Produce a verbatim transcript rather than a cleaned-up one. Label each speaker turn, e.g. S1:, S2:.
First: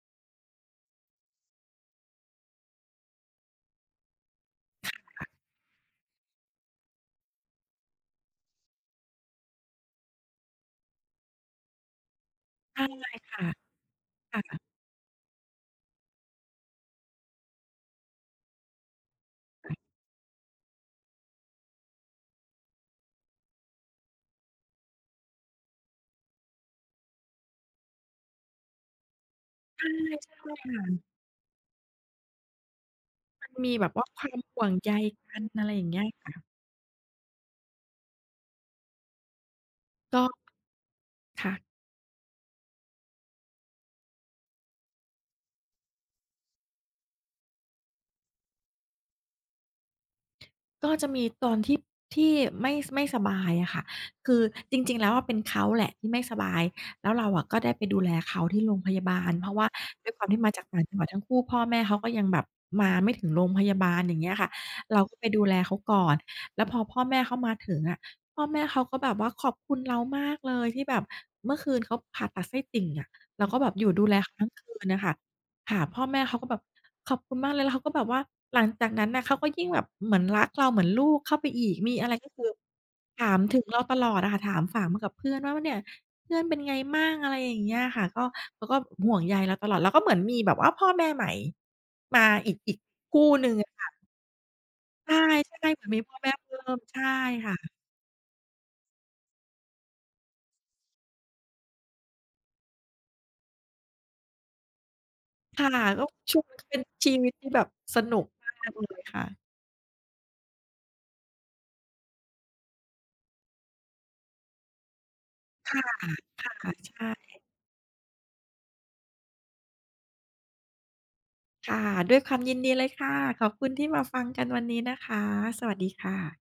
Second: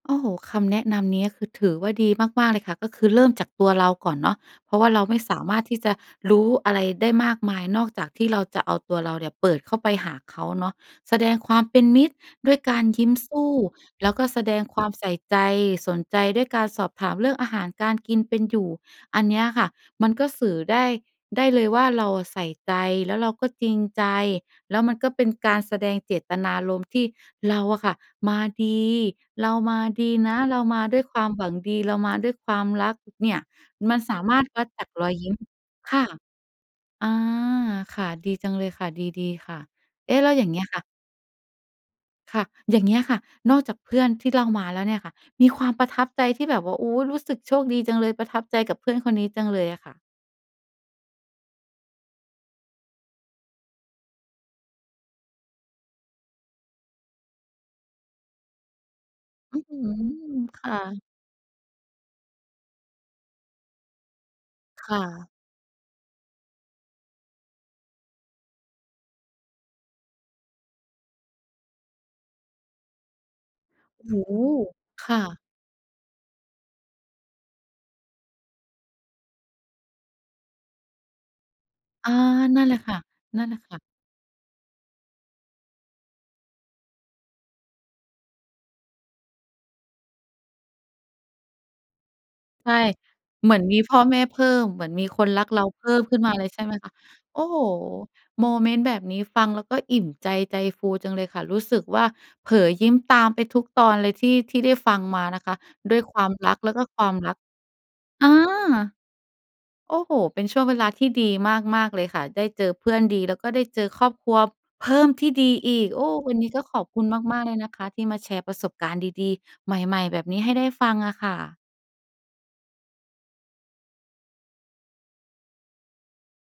S1: โอ้โฮ! คำแนะนำเนี้ยคือถือว่าดีมาก ๆ เลยค่ะ ก็คือเริ่มจากตัวเราก่อนเนาะ เพราะ
S2: ใ
S1: ว
S2: ช
S1: ่า
S2: ่
S1: เราไม่
S2: ค่ะ
S1: สามารถที่จะรู้อะไรได้มากมาย นอกจากที่เราจะเอาตัวเราเนี่ยเปิดเข้าไปหาเขาเนาะ แสดงความเป็นมิตรด้วยก
S2: ใช
S1: า
S2: ่
S1: รยิ้ม
S2: ค
S1: ส
S2: ่ะ
S1: ู้
S2: ค
S1: แล้วก็แสด
S2: ่ะ
S1: งความใส่ใจ สนใจ ด้วยการสอบถามเรื่องอาหารการกิน เป็นอยู่ อันเนี้ยค่ะ มันก็สื่อได้ ได้เลยว่า เราอะใส่ใจแล้วเราก็จริงใจ แล้วมันก็เป็นการแสดงเจตนารมณ์ที่เราอะค่ะมาดี เราม
S2: ใ
S1: า
S2: ช่
S1: ด
S2: ใช
S1: ี
S2: ่
S1: นะ
S2: ค
S1: เรามา
S2: ่
S1: ด้ว
S2: ะ
S1: ยความหวังดี เรามาด้วยความรัก เนี่ย
S2: มันมีแบบ
S1: มั
S2: ว
S1: น
S2: ่า
S1: ส
S2: ค
S1: า
S2: วา
S1: มา
S2: ม
S1: รถ
S2: ห
S1: ว
S2: ่
S1: ั
S2: ว
S1: ด
S2: ง
S1: จา
S2: ใย
S1: กรอยย
S2: ก
S1: ิ้
S2: ั
S1: ม
S2: น อะไรอย่างเ
S1: ค
S2: งี้
S1: ่
S2: ย
S1: ะ
S2: ค่ะ
S1: อา ค่ะ ดีจังเลยค่ะ ดี ๆ ค่ะ เอ๊
S2: ก
S1: ะ! แล้
S2: ็
S1: วอย่างเงี้ยค่ะ
S2: ค่ะ
S1: ค่ะ อย่างเงี้ยค่ะ นอกจากเพื่อนที่เล่ามาแล้วเนี่ยค่ะ มีความประทับใจที่แบบว่า โอ้โฮ! รู้สึกโชคดีจังเลย ประทับใจกับเพื่อนคนนี้จังเลยอะค่ะ
S2: ก็จะมีตอนที่ ที่ไม่ ไม่สบายอะค่ะ คือจริง ๆ แล้วอะเป็นเขาแหละที่ไม่สบาย แล้วเราอะก็ได้ไปดูแลเขาที่โรงพยาบาล เพรา
S1: อ
S2: ะ
S1: ื
S2: ว
S1: ้
S2: ่
S1: อ
S2: า
S1: ฮื
S2: ด้วยความที
S1: อ
S2: ่มาจ
S1: ค
S2: าก
S1: ่
S2: ต่างจังห
S1: ะ
S2: วัดทั้งคู่ พ่อแม่เขาก็ยังแบบมาไม่ถึงโรงพยาบาล อย่างเงี้ยค่ะ
S1: ค
S2: เร
S1: ่
S2: าก็ไ
S1: ะ
S2: ปดูแลเขาก่อน แล้วพอพ่อแม่เขามาถึงอะพ่อแม่เขาก็แบบว่า "ขอบคุณเรามากเลย" ที่แบบเมื่อคืนเขาผ่าตัดไส้ติ่งอะ เราก็แบบอยู่
S1: โ
S2: ด
S1: อ
S2: ู
S1: ้
S2: แลเข
S1: โ
S2: า
S1: ฮ!
S2: ทั้งคืนน่ะ
S1: ค
S2: ค่ะ
S1: ่ะ
S2: ค่ะ พ่อแม่เขาก็แบบ "ขอบคุณมากเลย" แล้วเขาก็แบบว่า หลังจากนั้นน่ะเขาก็ยิ่งแบบเหมือนรักเราเหมือนลูกเข้าไปอีก มีอะ
S1: อ
S2: ไ
S1: า
S2: รก็คือ
S1: นั่นแหละค่ะ
S2: ถาม
S1: นั่นแห
S2: ถ
S1: ล
S2: ึ
S1: ะ
S2: ง
S1: ค
S2: เร
S1: ่
S2: า
S1: ะ
S2: ตลอดอะค่ะ ถาม ฝาม มากับเพื่อนว่า ว่า "เนี่ย เพื่อนเป็นไงมั่ง?" อะไรอย่างเงี้ยค่ะ ก็ เขาก็ห่วงใยเราตลอด เราก็เหมือนมีแบบว่าพ่อแม่ใหม่มาอีก
S1: ใช
S2: อี
S1: ่
S2: กคู่หนึ
S1: เห
S2: ่
S1: ม
S2: ง
S1: ือน
S2: อะ
S1: มี
S2: ค่ะ
S1: พ่อแม่เพิ่ม เหมือนมี
S2: ใช่
S1: คนรั
S2: ๆ
S1: กเร
S2: เห
S1: าเพ
S2: มือน
S1: ิ่
S2: มี
S1: ม
S2: พ
S1: ข
S2: ่
S1: ึ้
S2: อ
S1: น
S2: แม
S1: มา
S2: ่
S1: เล
S2: เ
S1: ย
S2: พิ
S1: ใ
S2: ่
S1: ช่ไหม
S2: ม
S1: คะ
S2: ใช่
S1: โอ้
S2: ค่
S1: โฮ!
S2: ะ
S1: โมเมนต์แบบนี้ฟังแล้วก็อิ่มใจ ใจฟูจังเลยค่ะ รู้สึกว่า เผลอยิ้มตามไปทุกตอนเลยที่ ที่ได้ฟังมานะคะ
S2: ค่ะ
S1: ด้
S2: ก
S1: วย
S2: ็
S1: ความ
S2: ช่วง
S1: ร
S2: น
S1: ั
S2: ั้
S1: ก
S2: นก็
S1: แล
S2: เ
S1: ้
S2: ป
S1: ว
S2: ็
S1: ก
S2: น
S1: ็คว
S2: ช
S1: า
S2: ี
S1: ม
S2: วิ
S1: ร
S2: ต
S1: ัก
S2: ที่แบบสนุ
S1: อ
S2: ก
S1: า
S2: มากเลยค่ะ
S1: โอ้โฮ! เป็นช่วงเวลาที่ดีมาก ๆ เลยค่ะ ได้เจอเพื่อนดี แล้วก็ได้เจอครอบครัว เพิ่ม ที่ดี
S2: ค
S1: อ
S2: ่ะ
S1: ีก โอ
S2: ค
S1: ้
S2: ่
S1: วันนี้ก็
S2: ะ
S1: ขอบ
S2: ใช
S1: คุณม
S2: ่
S1: าก ๆ เลยนะคะที่มาแชร์ประสบการณ์ดี ๆ ใหม่ ๆ แบบนี้ให้ได้ฟังอะค่ะ
S2: ค่ะ ด้วยความยินดีเลยค่ะ ขอบคุณที่มาฟังกันวันนี้นะคะ สวัสดีค่ะ